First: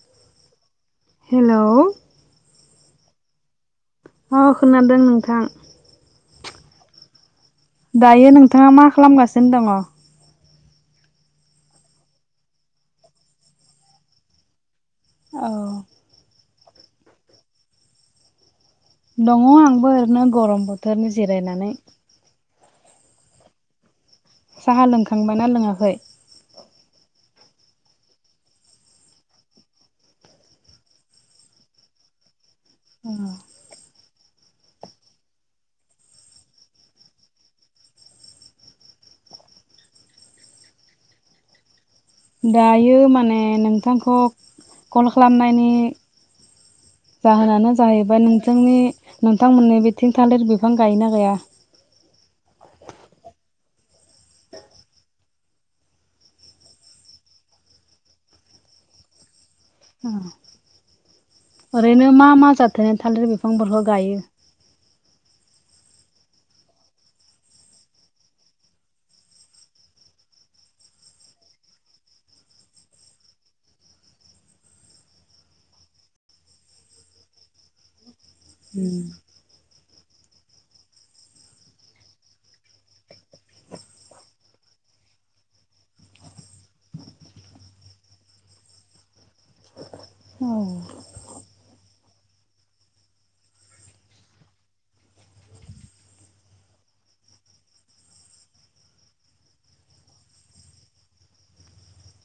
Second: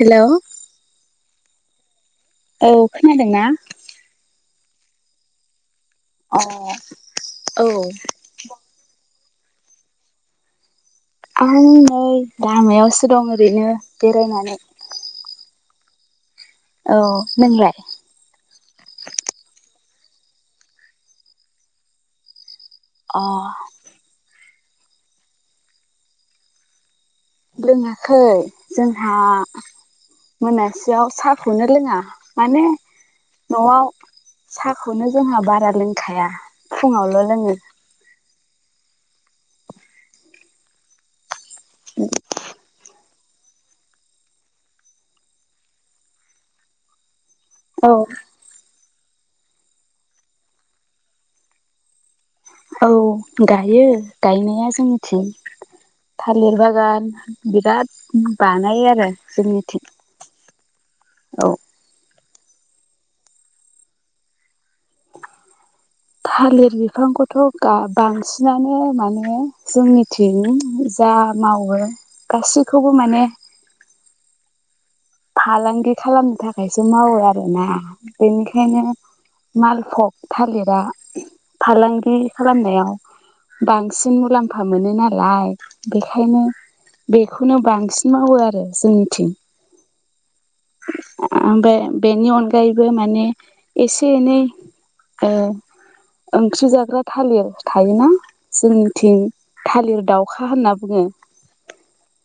Hello hello औ खोनादोंना अ खोनादों नोंथां अ दायो नोंथाङा मा खालामगासिनो दङ आं नै लामायावसो दं ओरैनो बेरायनानै औ औ नोंलाय दङ आंबो ओरैनो गरम बोथोरनि जिरायनानै अ साहा लोंखांबायना लोङाखै लोङाखै जोंहा मोनासेयाव साहाखौनो लोङा माने अ न'आव साहाखौनो जोंहा बारा लोंखाया फुङावल' लोङो [unintelligible] दायो माने नोंथांखौ कल खालामनायनि जाहोनानो औ जाहैबाय नोंथनि नोंथांमोननि बेथिं थालिर बिफां गायोना गैया औ गायो गायनाया जोंनिथिं थालिर बागान बिराद बानायो आरो जोंनिथिं उम औ ओरैनो मा मा जाथोनि थालदि बिफांफोरखौ गायो थालिर बिफांखौथ' बांसिनानो माने जोंनिथि जा मावो गासैखौबो माने फालांगि खालामनो थाखायसो मावो आरोना बेनिखायनो मालफग थालिरा फालांगि खालामनायाव बांसिन मुलाम्फा मोनो नालाय बेखायनो बेखौनो बांसिन मावो आरो जोंनि थिं औ ओमफ्राय बेनि अनगायैबो माने एसे एनै ए ओंख्रि जाग्रा थालिर थायोना जोंनिथिं थालिर दाउखा होनना बुङो [inaudible]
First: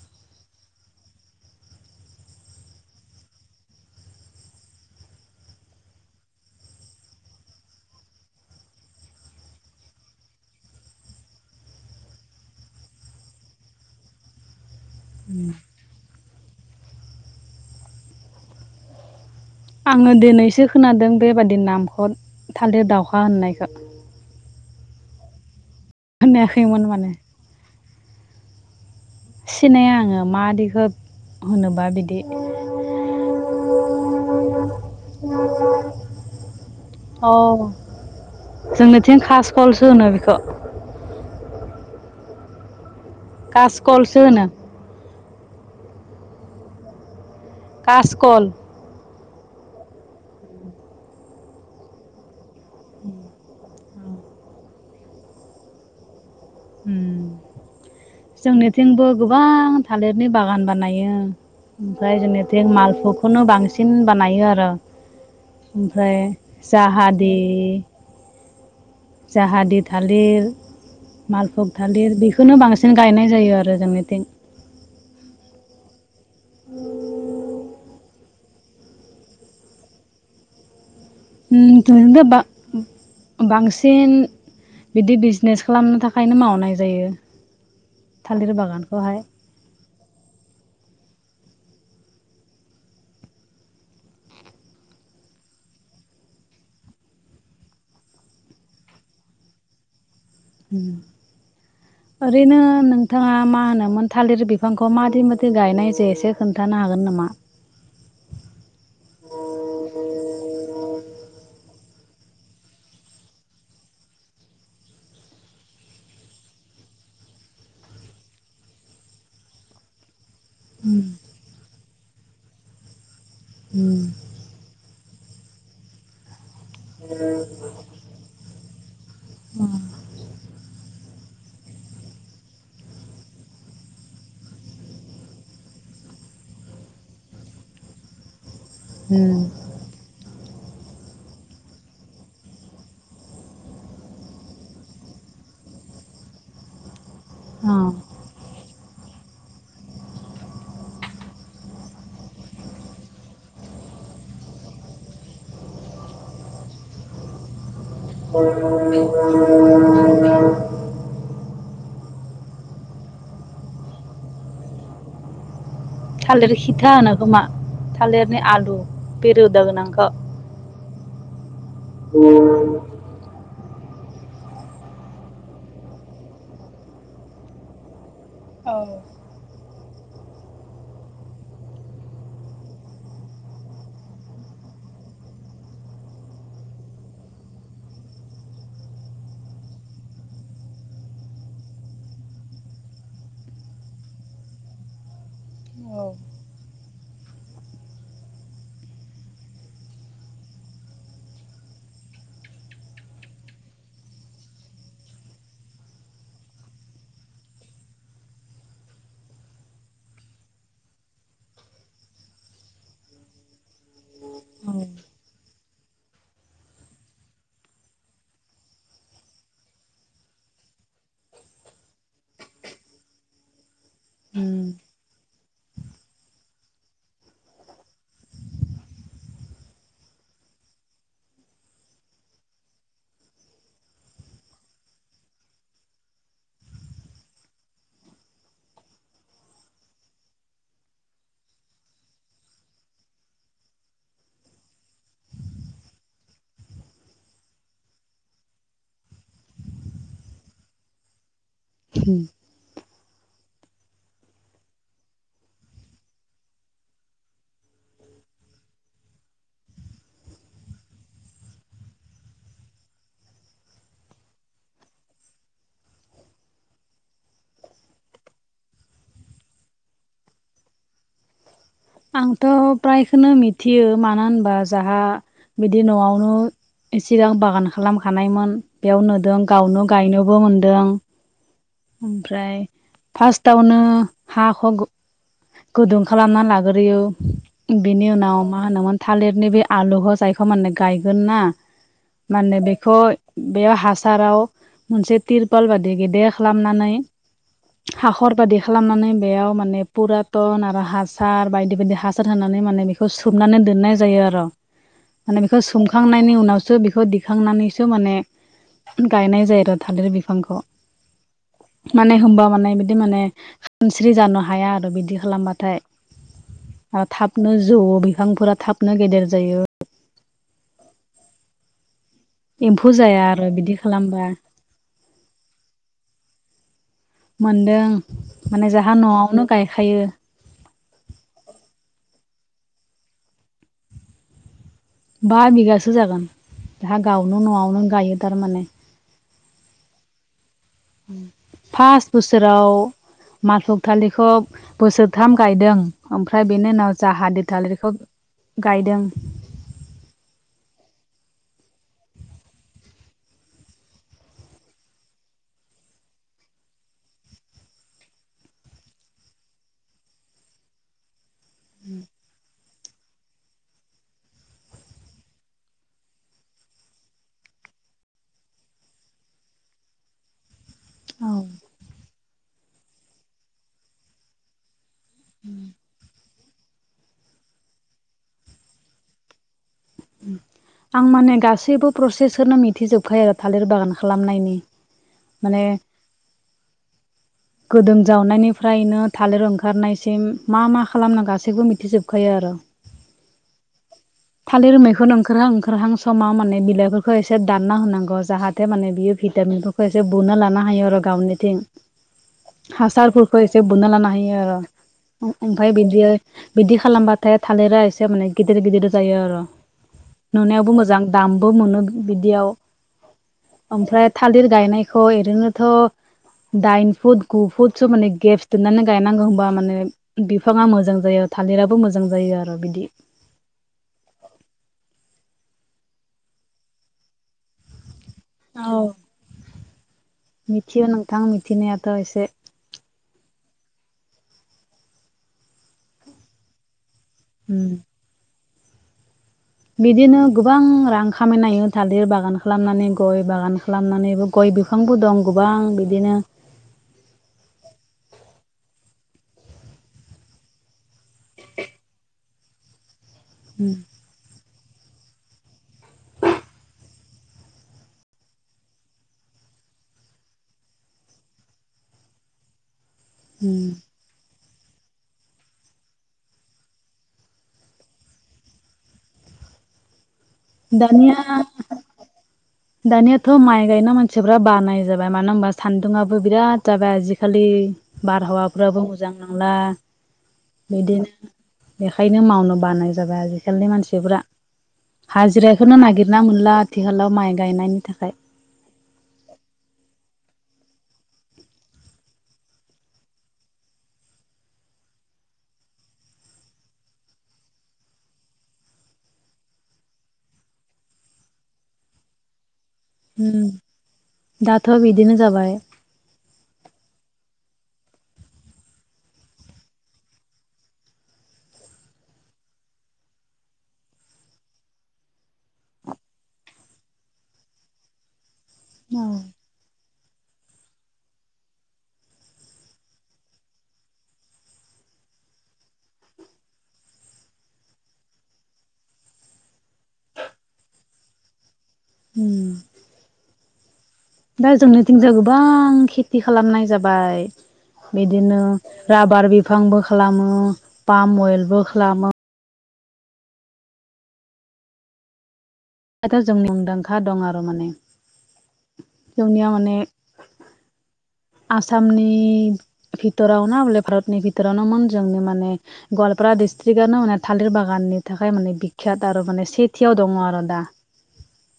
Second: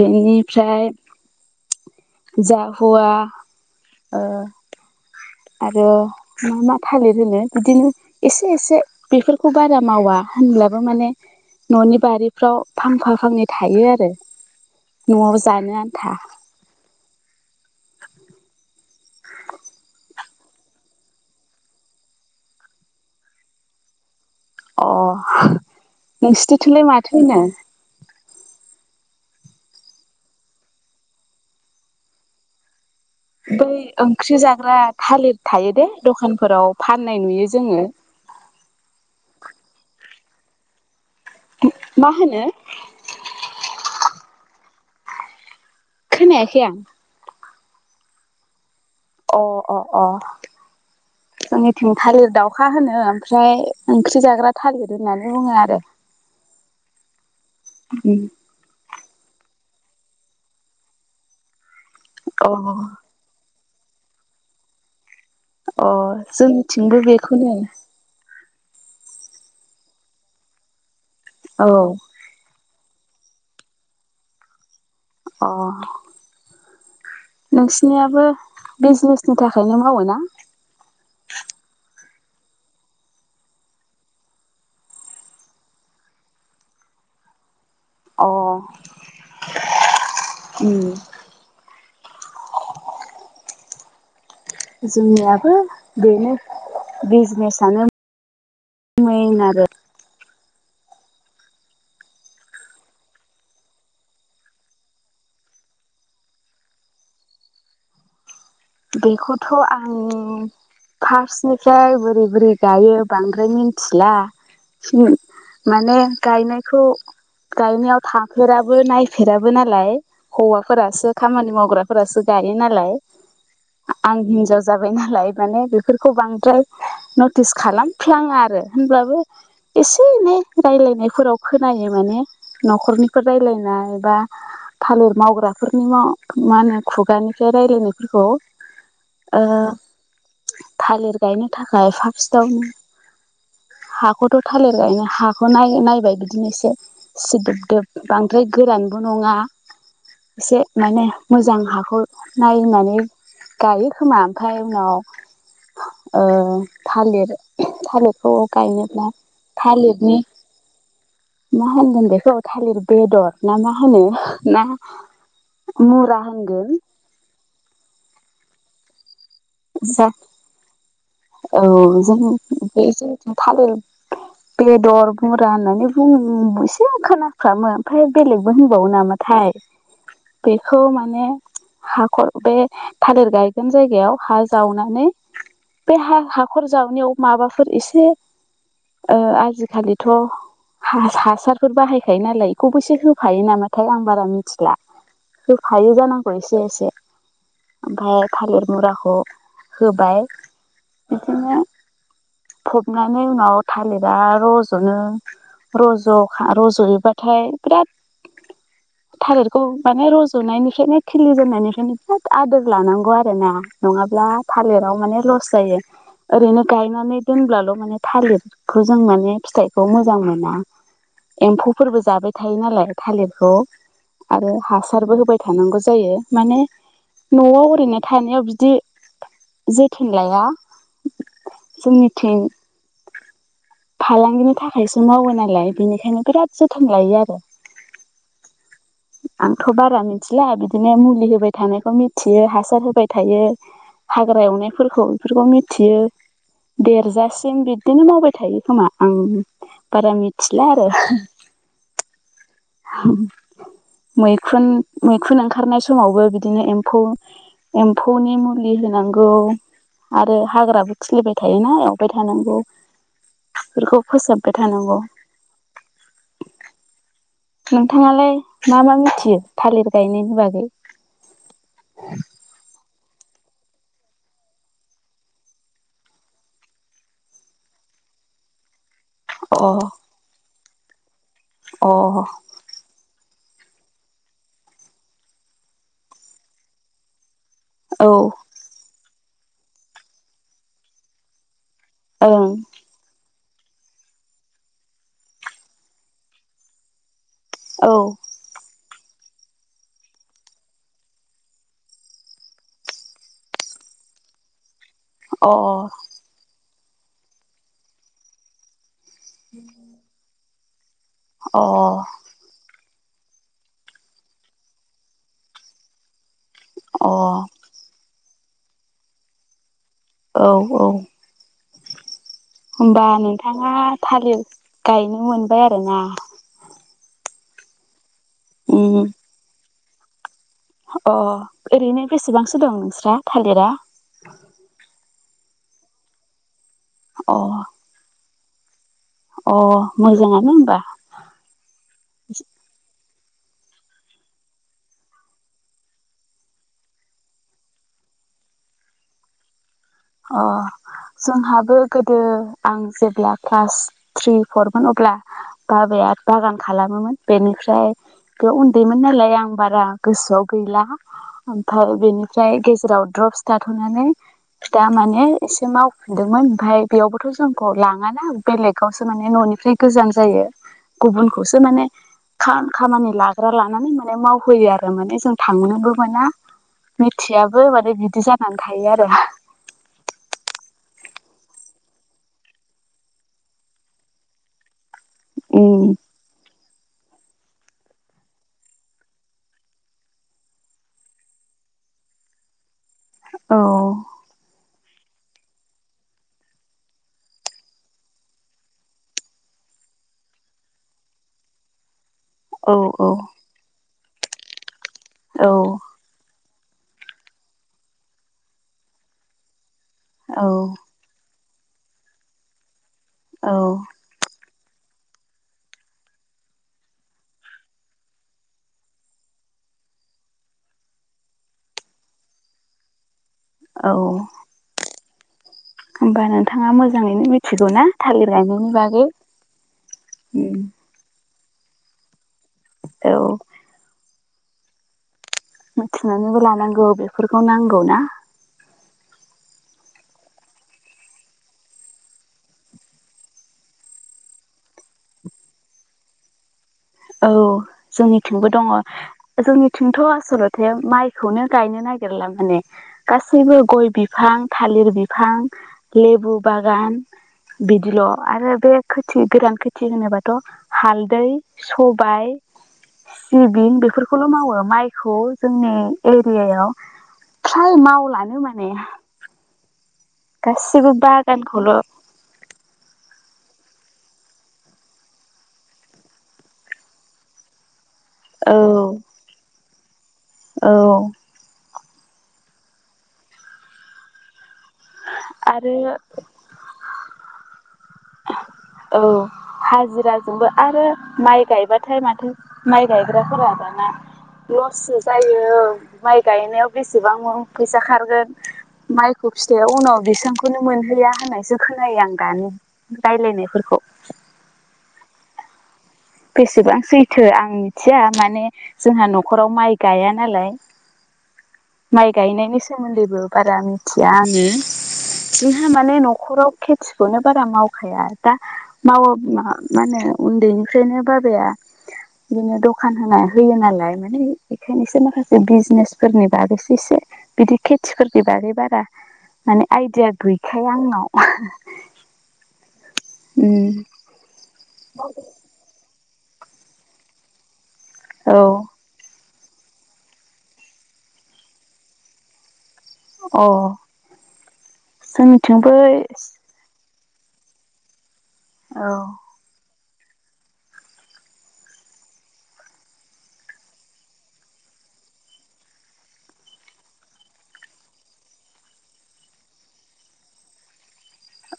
बेनिफ्राय जा हुवा ओ आरो मा थालिर होनो बिदिनो एसे एसे बेफोरखौ बारा मावा होनब्लाबो माने न'नि बारिफ्राव फांफा फांनै थायो आरो न'आव जानो आन्था [inaudible] आङो दिनैसो खोनादों बेबादि नामखौ थालिर दावहा होननायखौ अ खोनायाखैमोन नोंसोरनिथिंलाय माने माथो होनो सिनाया आङो माबादिखो होनोबा बिदि बै ओंख्रि जाग्रा थालिर थायोदे दखानफोराव फाननाय नुयो जोङो जोंनोथिं खास कलसो होनो बेखौ मा होनो कास कलसो होनो खोनायाखै आं कास कल अ अ अ [inaudible] जोंनिथिं थालिर दाउखा होनो ओमफ्राय ओंख्रि जाग्रा थालिर होननानै बुङो आरो उम जोंनिथिंबो गोबां थालिरनि बागान बानायो ओमफ्राय जोंनिथिं अ मालभग खौनो बांसिन बानायो आरो अ ओमफ्राय जोंनिथिंबो जाहादि बेखौनो जाहादि थालिर औ मालभग थालिर बेखौनो बांसिन गायनाय जायो आरो जोंनिथिं अ नोंसिनियाबो बिजनेसनि थाखायनो मावोना उम जोंनिथिंथ बा बांसिन बिदि बिजनेस खालामनो थाखायनो मावनाय जायो अ थालिर बागानखौहाय उम जोंनियाबो बेनो बिजनेसानो मेन आरो उम ओरैनो नोंथाङा मा होनोमोन थालिर बिफांखौ मादि मादि गायनाय जेसे खोन्थानो हागोन नामा बेखौथ आं फार्स्टनिखाय बोरै बोरै गायो बांद्राय मिथिला माने गायनायखौ गायनायाव थांफेराबो नायफेराबो नालाय उम हौवाफोरासो खामानि मावग्राफोरासो गायो नालाय उम आं हिनजाव जाबाय नालाय माने बेफोरखौ बांद्राय नटिस खालाम फ्लाङा आरो होनब्लाबो अ एसे एनै रायलायनायफोराव खोनायो माने न'खरनिफोर रायलायनाय बा थालिर मावग्राफोरनि मा होनो खुगानिफ्राय रायलायनायफोरखौ उम ओ थालिर गायनो थाखाय फार्स्टआवनो हाखौथ‌ थालिर गायनो हाखौ नाय नायबाय बिदिनो एसे सिदोब अ दोब बां द्राय गोरानबो नङा एसे माने मोजां हाखौ नायनानै गायो खोमा ओमफ्राय उनाव ओ थालिर थालिर खौ गायनोब्ला थालिरनि मा होनगोन बेखौ थालिर बेदर ना मा होनो ना मुरा थालिर होनगोन खिथा होनो खोमा थालिरनि आलु बे रोदा जा गोनांखौ औ जों बे जों थालिर बेदर बुरा होननानै बुं एसे खोनाफ्रामो ओमफ्राय बेलेगबो औ होनबावो नामा थाय बेखौ माने हाखर बे थालिर गायगोन जायगायाव हा जावनानै बे हा हाखर जावनायाव माबाफोर एसे ओ आजिखालिथ' हा हासारफोर बाहायखायो नालाय बेखौबो एसे होफायो नामाथाय आं बारा मिथिला होफायो औ जानांगौ एसे एसे ओमफ्राय थालिर मुराखौ होबाय बिदिनो फबनानै उनाव थालिरा रज'नो रज' रज'योबाथाय बिराद [inaudible] थालिरखौ माने रज'नायनिफ्रायनो खिलि जेननायनिफ्रायनो बिराद आदोर लानांगौ आरोना नङाब्ला थालिराव माने लस जायो ओरैनो गायनानै दोनब्लाल' माने थालिर खौ जों माने फिथाइखौ मोजां मोना एम्फौफोरबो जाबाय थायो नालाय थालिरखौ आरो उम हासारबो होबाय थानांगौ जायो माने न'आव ओरैनो थानायाव बिदि जोथोन जाया जोंनिथिं फालांगिनि थाखायसो मावो नालाय बेनिखायनो बिराद जोथोन लायो आरो [inaudible] आंथ' बारा मिथिला बिदिनो मुलि होबाय थानायखौ मिथियो हासार होबाय थायो हाग्रा एवनायफोरखौ बेफोरखौ मिथियो देरजासिम बिब्दिनो मावबाय थायो खोमा आं बारा मिथिला आरो उम [inaudible] मैखुन मैखुन ओंखारनाय समावबो बिदिनो एम्फौ एम्फौनि मुलि होनांगौ आरो हाग्राबो खिलिबाय थायोना एवबाय थानांगौ बेफोरखौ फोसाबबाय थानांगौ नोंथाङालाय मा मा मिथियो थालिर गायनायनि बागै आंथ' फ्रायखोनो मिथियो मानो होनबा जाहा बिदि न'आवनो सिगां बागान खालामखानायमोन बेयाव नुदों अ गावनो गायनोबो मोनदों अ ओमफ्राय फासटावनो हाखौ गु गुदुं खालामना लाग्रोयो बेनि औ उनाव मा होनोमोन थालिरनि बे आलुखौ जायखौ माने गायगोन ना ओं माने बेखौ बेयाव हासाराव मोनसे तिरपाल बादि गेदेर खालामनानै औ हाखर बादि खालामनानै बेयाव माने पुरातन आरो हासार बायदि बायदि हासार होनानै माने बे बेखौ सोमनानै दोननाय जायो आर' माने अ बेखौ सोमखांनायनि उनावसो बेखौ दिखांनानैसो माने गायनाय जायो आर' थालिर बिफांख' अ माने होनबा माने बिदि माने खानस्रि जानो हाया आरो बिदि खालामबाथाय ओ औ थाबनो जौवो बिफांफोरा थाबनो गेदेर जायो औ औ एम्फौ होमबा जाया आरो बिदि नोंथाङा खालामबा थालिर गायनो मोनबाय आरोना मोनदों माने जाहा उम न'आवनो गायखायो अ ओरैनो बेसेबांसो दं नोंस्रा थालिरा बा बिगासो जागोन जाहा अ गावनो न'आवनो गायो थारमाने अ मोजाङानो होमबा उम फास्ट बोसोराव मालभग थालिखौ बोसोरथाम गायदों ओमफ्राय बेनि उनाव जाहादि थालिरखौ गायदों। अ जोंहाबो गोदो आं जेब्ला क्लास थ्रि फरमोन अब्ला बाबाया बागान खालामोमोन बेनिफ्राय बे उन्दैमोन नालाय आं बारा गोसोआव गैला। ओमफ्राय बेनिफ्राय गेजेराव द्रपस थाथ'नानै फिथा माने एसे मावफिनदोंमोन ओमफाय बेयावबोथ' जोंखौ लाङाना बेलेगावसो माने न'निफ्राय गोजान जायो। औ गुबुनखौसो माने खाम-खामानि लाग्रा लानानै माने मावहोयो आरो। आरो माने जों थांनोबो मोना मिथियाबो माने बिदि जानानै थायो आरो। उम आं माने गासैबो प्रसेसखोनो मिथिजोबखायो आरो थालिर बागान खालामनायनि। माने उम गोदों जावनायनिफ्रायनो थालिर ओंखारनायसिम मा मा खालामना गासैबो मिथिजोबखायो आरो। [inaudible] औ थालिर मैखुन ओंखारहां ओंखारहां समाव माने बिलाइफोरखौ एसे दानना होनांगौ जाहाथे जाथे माने बियो भिटामिनफोरखौ एसे बुनो लानो हायो आरो गावनिथिं। औ हासारफोरखौ एसे बोना लानो हायो औ ओफाय बिदियो बिदि खालामबाथाय थालिरा एसे माने गिदिर गिदिर जायो आरो औ नुनायावबो मोजां दामबो मोनो बिदियाव औ ओमफ्राय थालिर गायनायखौ ओरैनोथ' दाइन फुट गु फुटसो माने गेप्स दोननानै गायनांगौ होमबा माने बिफाङा मोजां जायो थालिराबो मोजां जायो आरो बिदि। औ ओमबा नोंथाङा मोजाङैनो मिथिगौ ना थालिर गायनायनि औ बागै। मिथियो नोंथां मिथिनायाथ' एसे औ मिथिनानैबो लानांगौ बेफोरखौ उम नांगौ ना। बिदिनो गोबां रां खामायनो हायो थालिर बागान खालामनानै गय बागान खालामनानैबो। गय बिफांबो दं गोबां बिदिनो। औ जोंनिथिंबो दङ जोंनिथिंथ' आसलत ते माइखौनो गायनो नागिरला माने गासैबो गय बि बिफां थालिर बिफां लेबु बागान। बिदिल' आरो बे खोथि गोरान खोथि होनोबाथ' हालदै सबाइ सिबिं बेफो खौल' मावो माइखौ जोंनि एरियाव फ्राय मावलानो माने। गसिबो दानिया बागानखौल' दानियाथ' माइ गायना मानसिफ्रा बानाय जाबाय मानोना ओनबा सान्दुंआबो बिराद जाबाय आजिखालि। औ बारहावाफ्राबो मोजां नंला औ बिदिनो बेखायनो मावनो बानाय जाबाय आजिखालिनि मानसिफ्रा। आरो हाजिराखौनो नागिरना मोनला आथिखालाव माइ गायनायनि थाखाय। औ हाजिराजोंबो आरो माइ गायबाथाय माथो माइ गायग्राफोरा दाना लससो जायो माइ गायनायाव बेसेबां फैसा खारगोन। माइखौ फिथाइया उनाव बेसबांखौनो मोनहैया होननायसो खोनायो आं दानि उम रायलायनायफोरखौ दाथ' बिदिनो जाबाय। बेसेबां सैथो आं मिथिया माने जोंहा नखराव माइ गाया नालाय। माइ गायनायनि सोमोन्दैबो बारा मिथिया आङो। जोंहा माने नखराव खेथिखौनो बारा मावखाया दा मावो मा मा होनो उन्दैनिफ्रायनो बाबाया बिदिनो दखान होना होयो नालाय माने बेखायनोसो माखासे बिजनेसफोरनि बागैसो एसे बिदि खेथिफोरनि बागै बारा माने आइदिया गैखाया आंनाव। उम उम दा जोंनिथिंजाय गोबां खेथि खालामनाय जाबाय बिदिनो औ राबार बिफांबो खालामो पाम अवेलबो खालामो। अ जोंनि थिं बै था जों मुंदांखा दं आरो माने औ जोंनियाव माने आसामनि बिथरावनो अले भारतनि बिथोरावनोमोन जोंनि माने गवालपारा डिस्ट्रिकटआनो माने थालिर बागाननि थाखाय माने बिखात आरो माने सेथियाव दङ आरो दा। [inaudible]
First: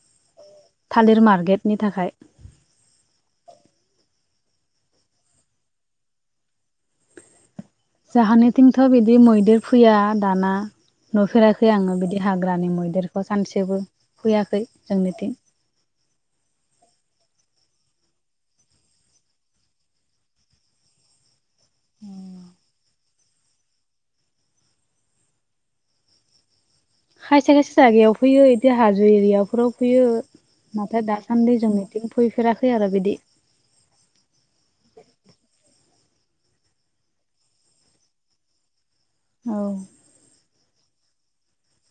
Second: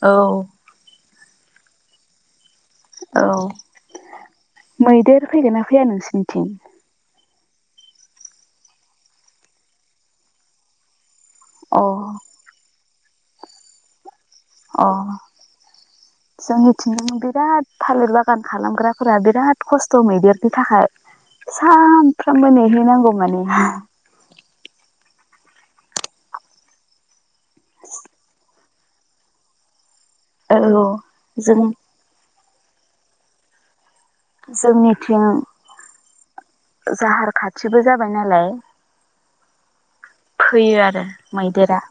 औ थालिर मारकेटनि थाखाय। औ मैदेर फैगोन ना फैया नोंसोनिथिं? जाहोनथिंथ' बिदि मैदेर फैया दाना नुफेराखै अ आङो बिदि हाग्रा हाग्रानि मैदेरखौ सानसेबो फैयाखै। अह [inaudible] जोंनिथिंजों बिराद थालिर बागान खालामग्राफोरा बिराद खस्थ' मैदेरनि थाखाय। सानफ्रामबो नेहैनांगौ माने। खायसे खायसे जायगायाव फैयो बिदि हाजो एरियाफोराव फैयो औ नाथाय दासान्दि जों जोंनो फैफेराखै आरो बिदि। जोंनिथिं जाहार खाथिबो जाबाय नालाय। उम फैयो आरो मैदेरा।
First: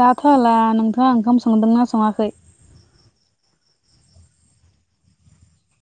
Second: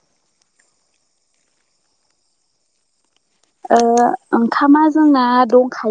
दा हाला नोंथांङा ओंखाम संदोंना सङाखै? ओ ओंखामा जोंना दंखायो।